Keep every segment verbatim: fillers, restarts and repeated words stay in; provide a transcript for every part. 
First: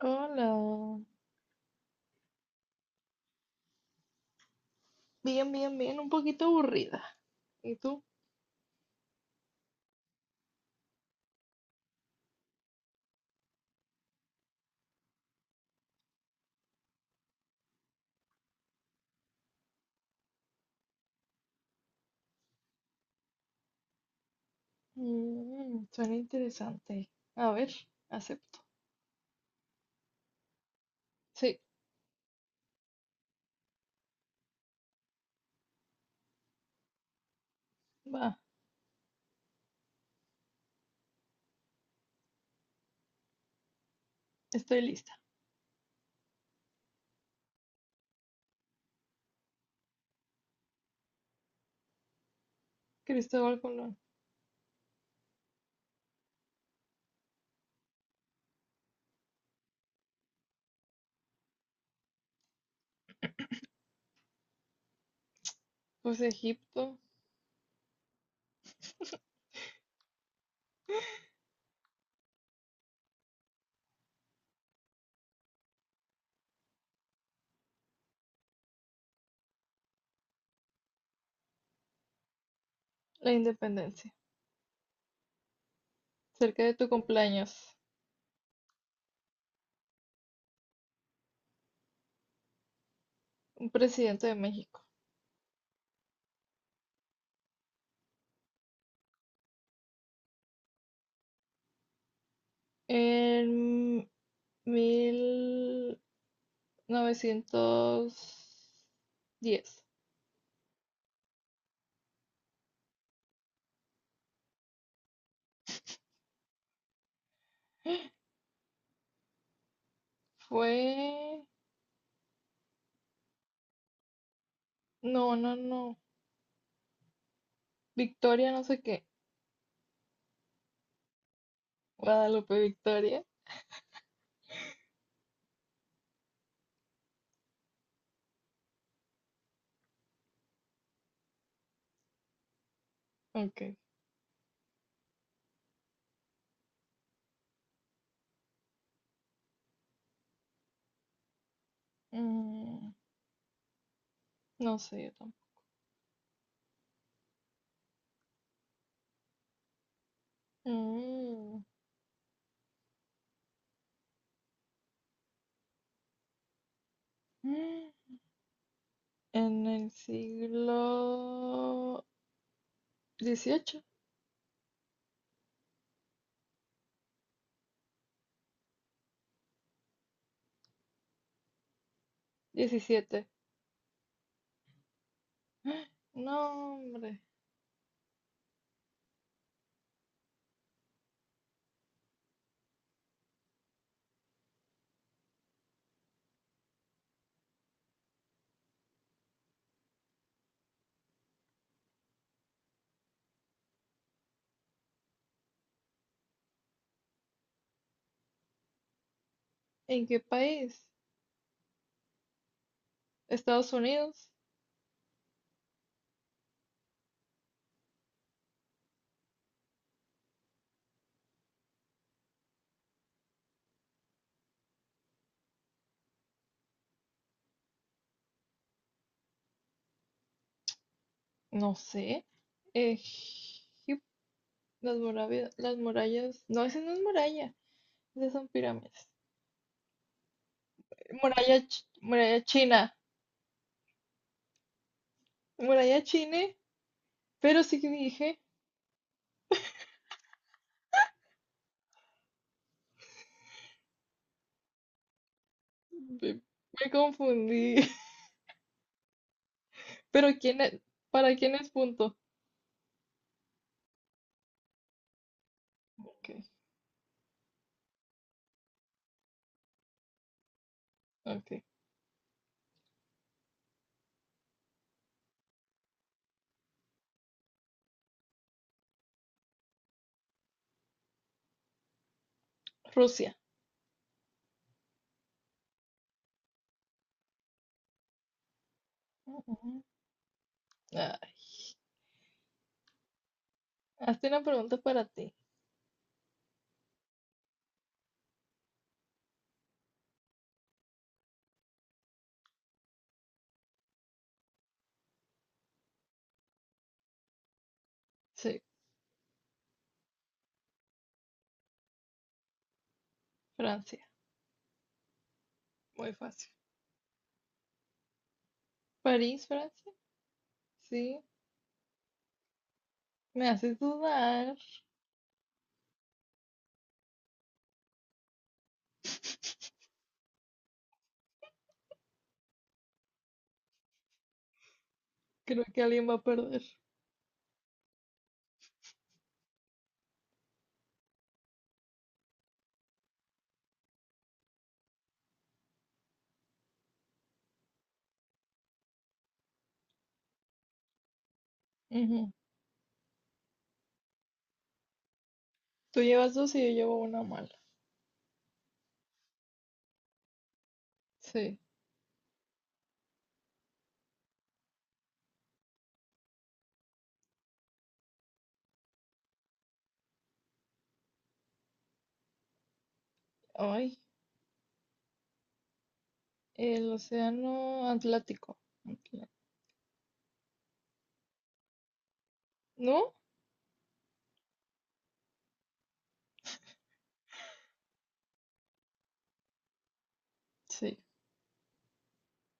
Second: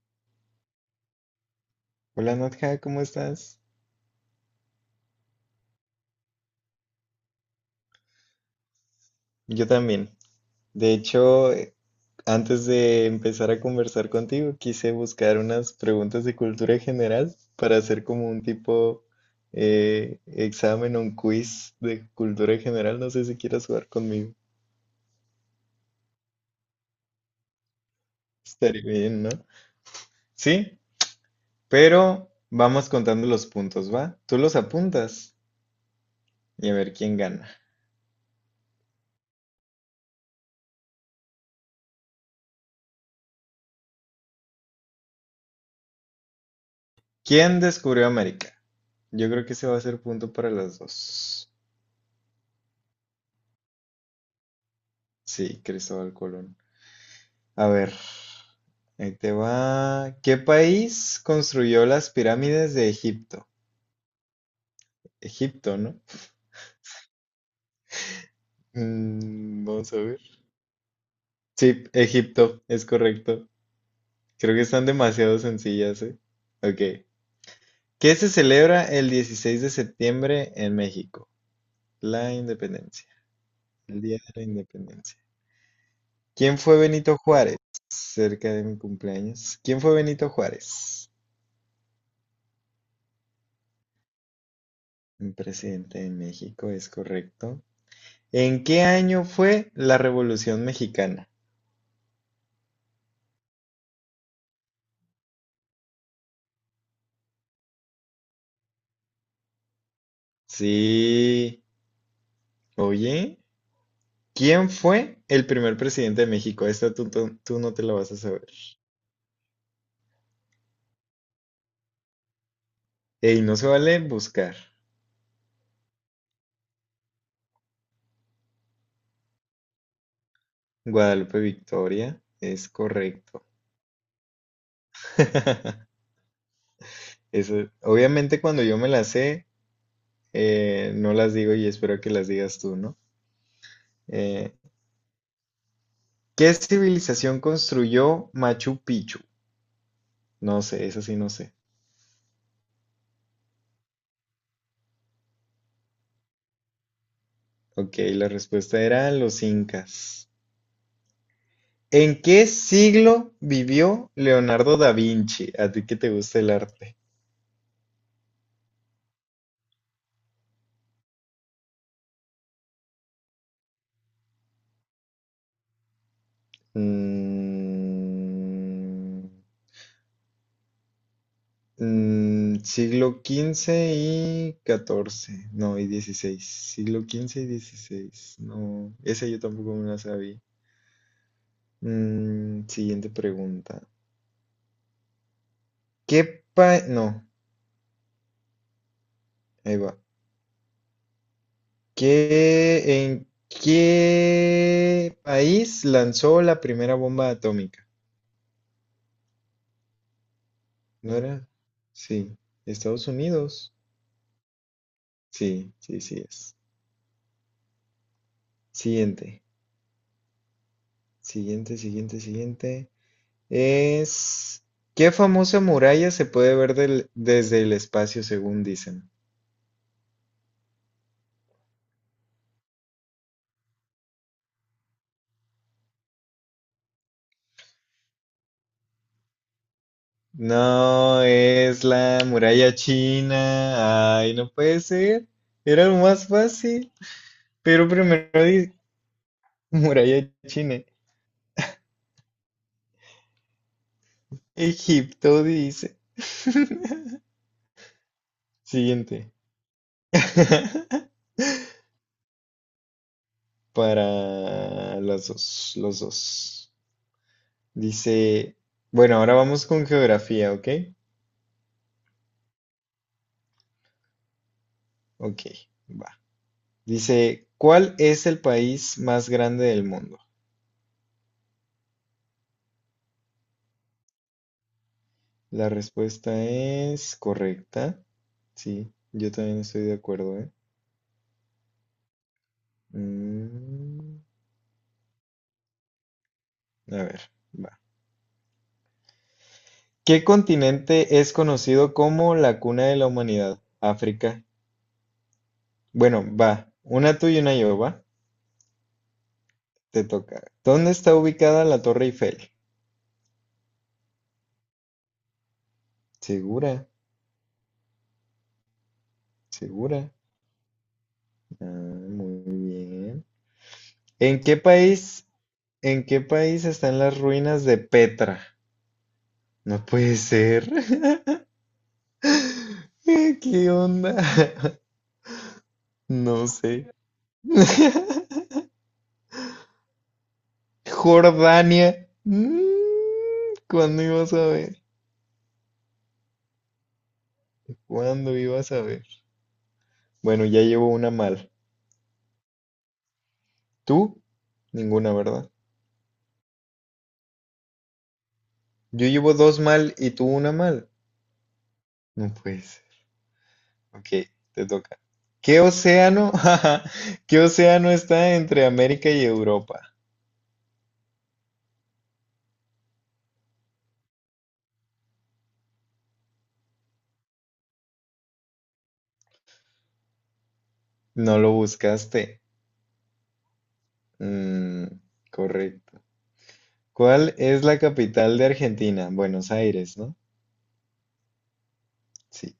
Hola, Hola Nadja, ¿cómo estás? bien, bien, bien, un poquito aburrida. ¿Y tú? Yo también. De hecho, eh, antes de empezar a conversar contigo, quise buscar unas preguntas de cultura general para hacer como un tipo eh, examen o un quiz de cultura general. No sé si quieras jugar conmigo. Mm, suena interesante. A ver, acepto. Estaría bien, ¿no? Sí, Sí, pero vamos contando los puntos, ¿va? Tú los apuntas y a ver quién gana. va, estoy lista. ¿Quién descubrió América? Yo creo que ese va a ser punto para las dos. Cristóbal Colón, Sí, Cristóbal Colón. A ver, ahí te va. ¿Qué país construyó las pirámides de Egipto? Egipto, ¿no? pues Egipto. Mm, vamos a ver. Sí, Egipto, es correcto. Creo que están demasiado sencillas, ¿eh? Ok. ¿Qué se celebra el dieciséis de septiembre en México? La independencia. La El independencia. Día de la Independencia. ¿Quién Cerca de fue tu Benito cumpleaños, Juárez? Cerca de mi cumpleaños. ¿Quién fue Benito Juárez? un presidente de México. Un presidente de México, es correcto. ¿En qué año fue la Revolución Mexicana? En mil novecientos diez. Sí. Oye, ¿quién fue el primer presidente de México? Esta tú, tú- tú no te la vas a saber. Fue... Ey, no se vale buscar. No, no, no. Victoria, no sé qué. Guadalupe Victoria, Guadalupe es Victoria. correcto. Eso, obviamente cuando yo me las sé, eh, no las digo y espero que las digas tú, ¿no? Ok. Eh, ¿qué civilización construyó Machu Picchu? No sé, eso sí no sé. Mm, no sé, yo tampoco. Ok, la respuesta era los incas. Mm, ¿En qué siglo vivió Leonardo da Vinci? A ti que te gusta el arte. mm, en el siglo dieciocho, Mm, mm, siglo diecisiete. quince y catorce, no, y No, dieciséis. Siglo hombre. XV y dieciséis, no, esa yo tampoco me la sabía. Mm, siguiente pregunta. ¿Qué pa... No, ahí va. ¿Qué, en qué país lanzó la primera bomba atómica? ¿En qué país? ¿No era? Sí. Estados ¿Estados Unidos. Unidos? Sí, sí, sí es. Siguiente, siguiente, siguiente, siguiente. Es... ¿Qué famosa muralla se puede ver del- desde el espacio, según dicen? No sé. Egipto, las murallas, las murallas. No, esa no es muralla. Esas son pirámides. No, Muralla, es ch- la muralla muralla china. china. Ay, no puede ser. Era lo Muralla más china. fácil. Pero sí Pero que dije. primero dice muralla china. Egipto dice. Me, me confundí. Siguiente. Pero quién es, ¿para quién es punto? Para las dos, los Ok. dos. Dice, bueno, ahora vamos con geografía, ¿ok? Ok. Ok, va. Dice, ¿cuál es el país más grande del mundo? Rusia. La respuesta es correcta. Sí, yo también Ujú. estoy de acuerdo, ¿eh? Ay, Mm, hazte una pregunta para ti. a ver, va. ¿Qué continente es conocido como la cuna de la humanidad? África. Bueno, va. Una tú y una yo, va. Sí, Te toca. ¿Dónde está ubicada la Torre Eiffel? Francia. Muy fácil. Segura. París, Francia. ¿Segura? Sí. Ah, muy bien. Me haces ¿En dudar. qué país, ¿en qué país están las ruinas de Petra? No puede ser. ¿Qué onda? Creo que alguien va a No perder. sé. Jordania. Mm, ¿cuándo ibas a ver? ¿Cuándo ibas a ver? Bueno, ya llevo una mal. Ujú. ¿Tú? Ninguna, ¿verdad? Tú llevas dos y yo llevo una mala. Yo llevo dos mal y tú una mal. Sí. No puede ser. Ok, te toca. ¿Qué océano? ¿Qué océano está entre América y Europa? Ay, el océano Atlántico. Atla- No lo buscaste. ¿No? Mm, correcto. ¿Cuál es la capital de Argentina? Buenos Aires, ¿no? Sí. Sí.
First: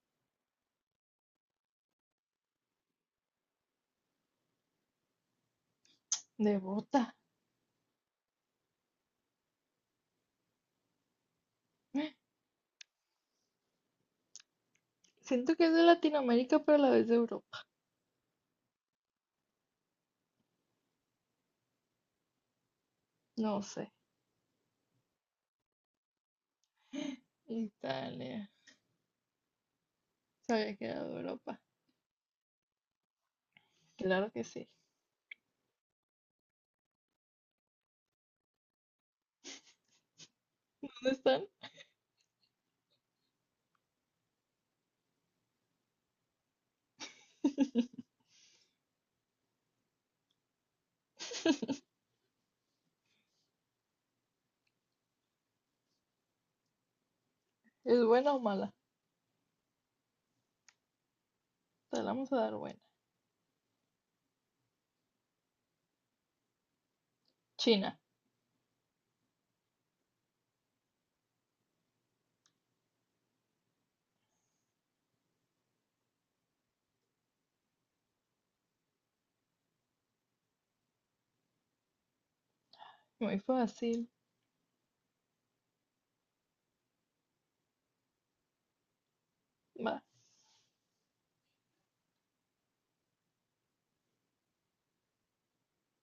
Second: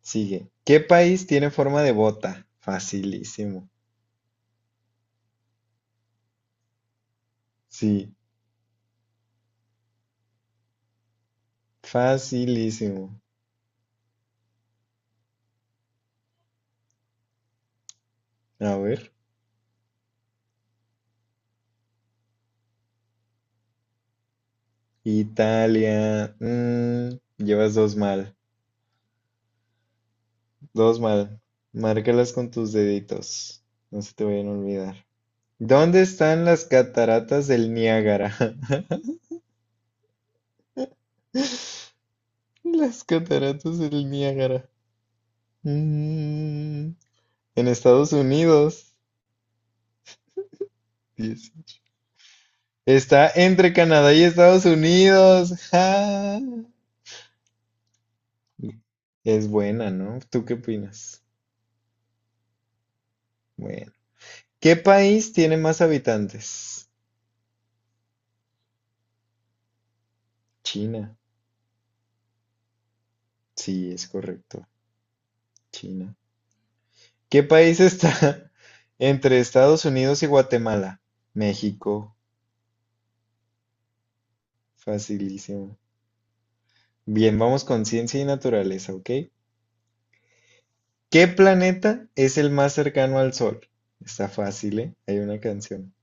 Sigue. ¿Qué país tiene forma de bota? Facilísimo. De bota. Sí, facilísimo. Siento que es de Latinoamérica, pero a la vez de Europa. A ver. No sé. Italia. Mm, llevas dos mal. Italia. Sabía que Dos era de mal. Europa. Márcalas con tus deditos. No se te Claro que vayan a sí. olvidar. ¿Dónde están las cataratas del Niágara? ¿Dónde están? Las cataratas del Niágara. Mm, en Estados Unidos. Dieciocho. Está entre Canadá y Estados Unidos. Ja. ¿Es buena o mala? Es buena, ¿no? ¿Tú qué opinas? Te la vamos a dar buena. Bueno. ¿Qué país tiene más habitantes? China. China. Sí, es correcto. China. ¿Qué país está entre Estados Unidos y Guatemala? México. Muy fácil. Facilísimo. Bien, vamos con ciencia y naturaleza, ¿ok? Va. ¿Qué planeta es el más cercano al Sol? Está fácil, ¿eh? Hay una canción.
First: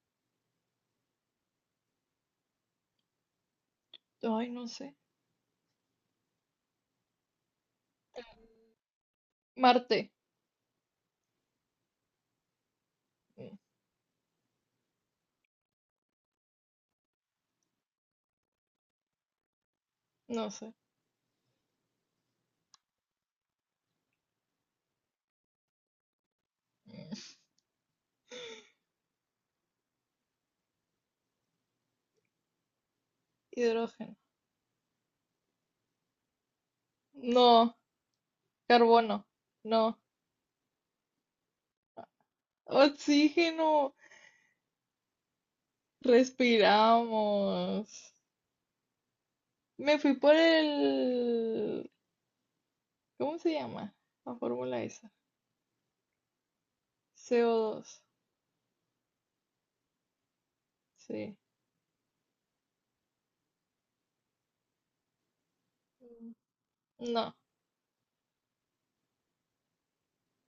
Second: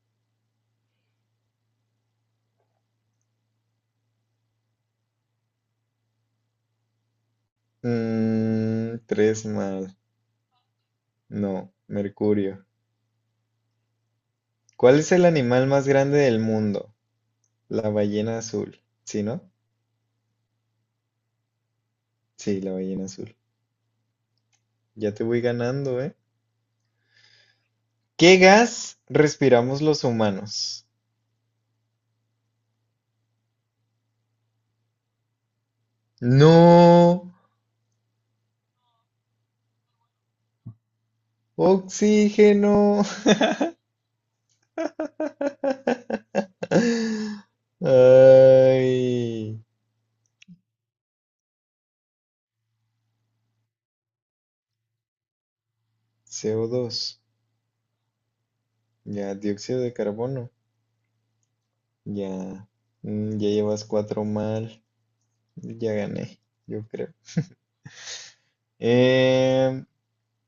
Ay, no sé. Mm, tres más. Marte. No, Mercurio. Mm. ¿Cuál es el animal más grande del mundo? La ballena azul. ¿Sí, no? No sé. Sí, la ballena azul. Ya te voy ganando, ¿eh? ¿Qué gas respiramos los humanos? Hidrógeno. No, No. Carbono. No. oxígeno. Oxígeno. Respiramos. Ay, Me fui por el... ¿Cómo se llama? La fórmula esa. C O dos. C O dos. Ya, dióxido de carbono. Sí. Ya, mm, ya llevas cuatro mal. Ya Mm. gané, yo creo. No. Em,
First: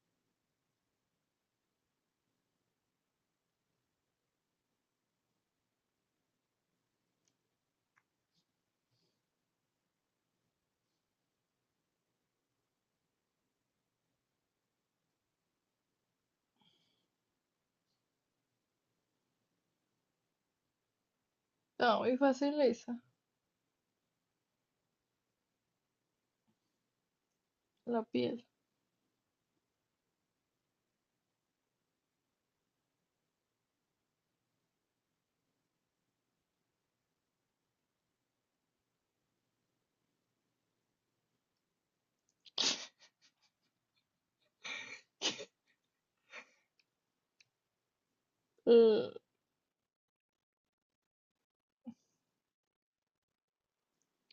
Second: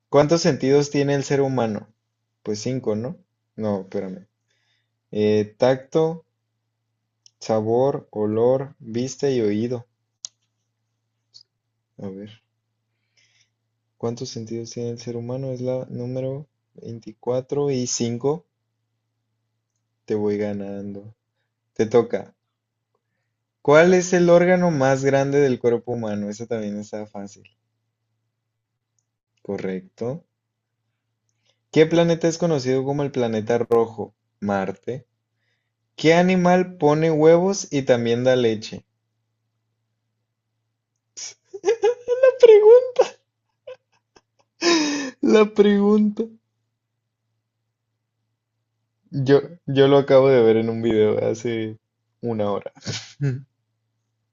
¿cuántos sentidos tiene el ser humano? Pues cinco, ¿no? No, espérame. Eh, tacto, sabor, olor, vista y oído. A ver, ¿cuántos sentidos tiene el ser humano? Es la número veinticuatro y cinco. Te voy ganando. Te No, muy toca. fácil esa. ¿Cuál es el órgano más grande del cuerpo humano? Esa también está fácil. La piel. Correcto. ¿Qué planeta es conocido como el planeta rojo? Marte. ¿Qué animal pone huevos y también da leche? La pregunta. La pregunta. Eh, Yo, yo lo acabo de ver en un video hace una hora.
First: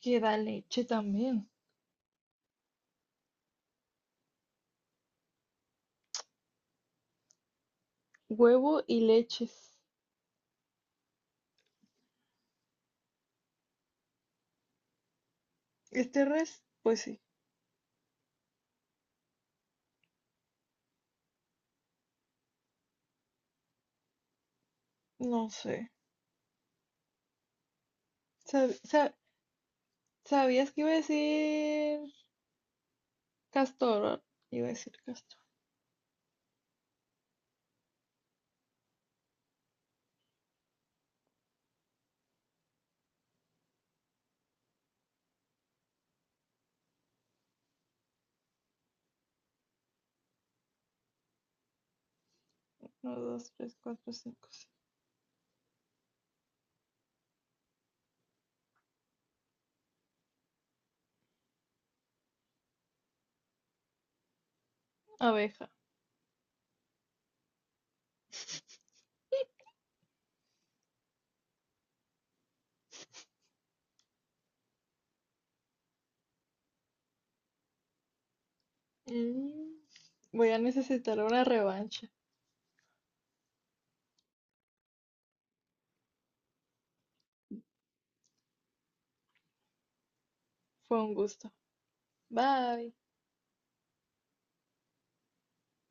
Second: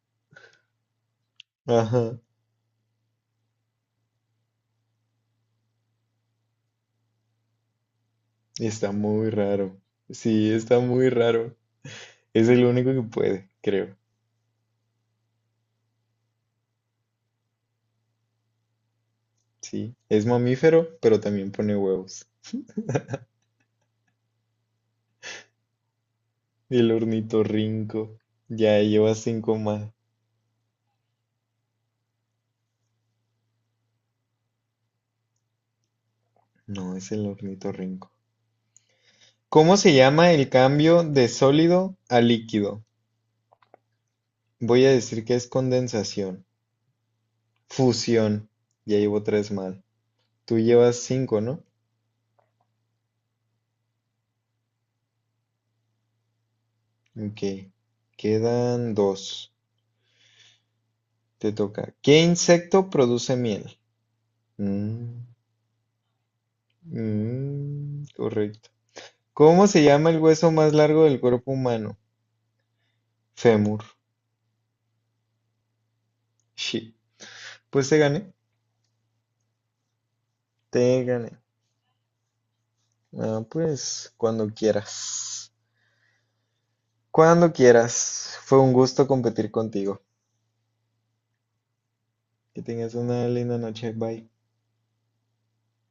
que da leche también. Ajá. Y Huevo está y muy leches. raro. Sí, está muy raro. Es el único que puede, creo. Este res, pues sí, Sí. Es mamífero, pero también pone huevos. no sé. Y el ornitorrinco. Sab- Ya sa- lleva cinco más. ¿Sabías que iba a decir castor? ¿Va? Iba a decir castor. No, es el ornitorrinco. ¿Cómo se llama el cambio de sólido a líquido? Voy a decir que es condensación. Fusión. Ya llevo tres mal. Tú llevas cinco, ¿no? Uno, dos, tres, cuatro, cinco, seis. Ok. Quedan dos. Te toca. ¿Qué insecto produce miel? Mm, Abeja. mm, correcto. ¿Cómo se llama el hueso más largo del cuerpo humano? Fémur. Shit. Pues te gané. Mm, Voy a Te necesitar gané. una revancha. Ah, pues cuando quieras. Cuando quieras. Fue un gusto competir contigo. Fue un gusto. Que Bye. tengas una linda noche. Bye.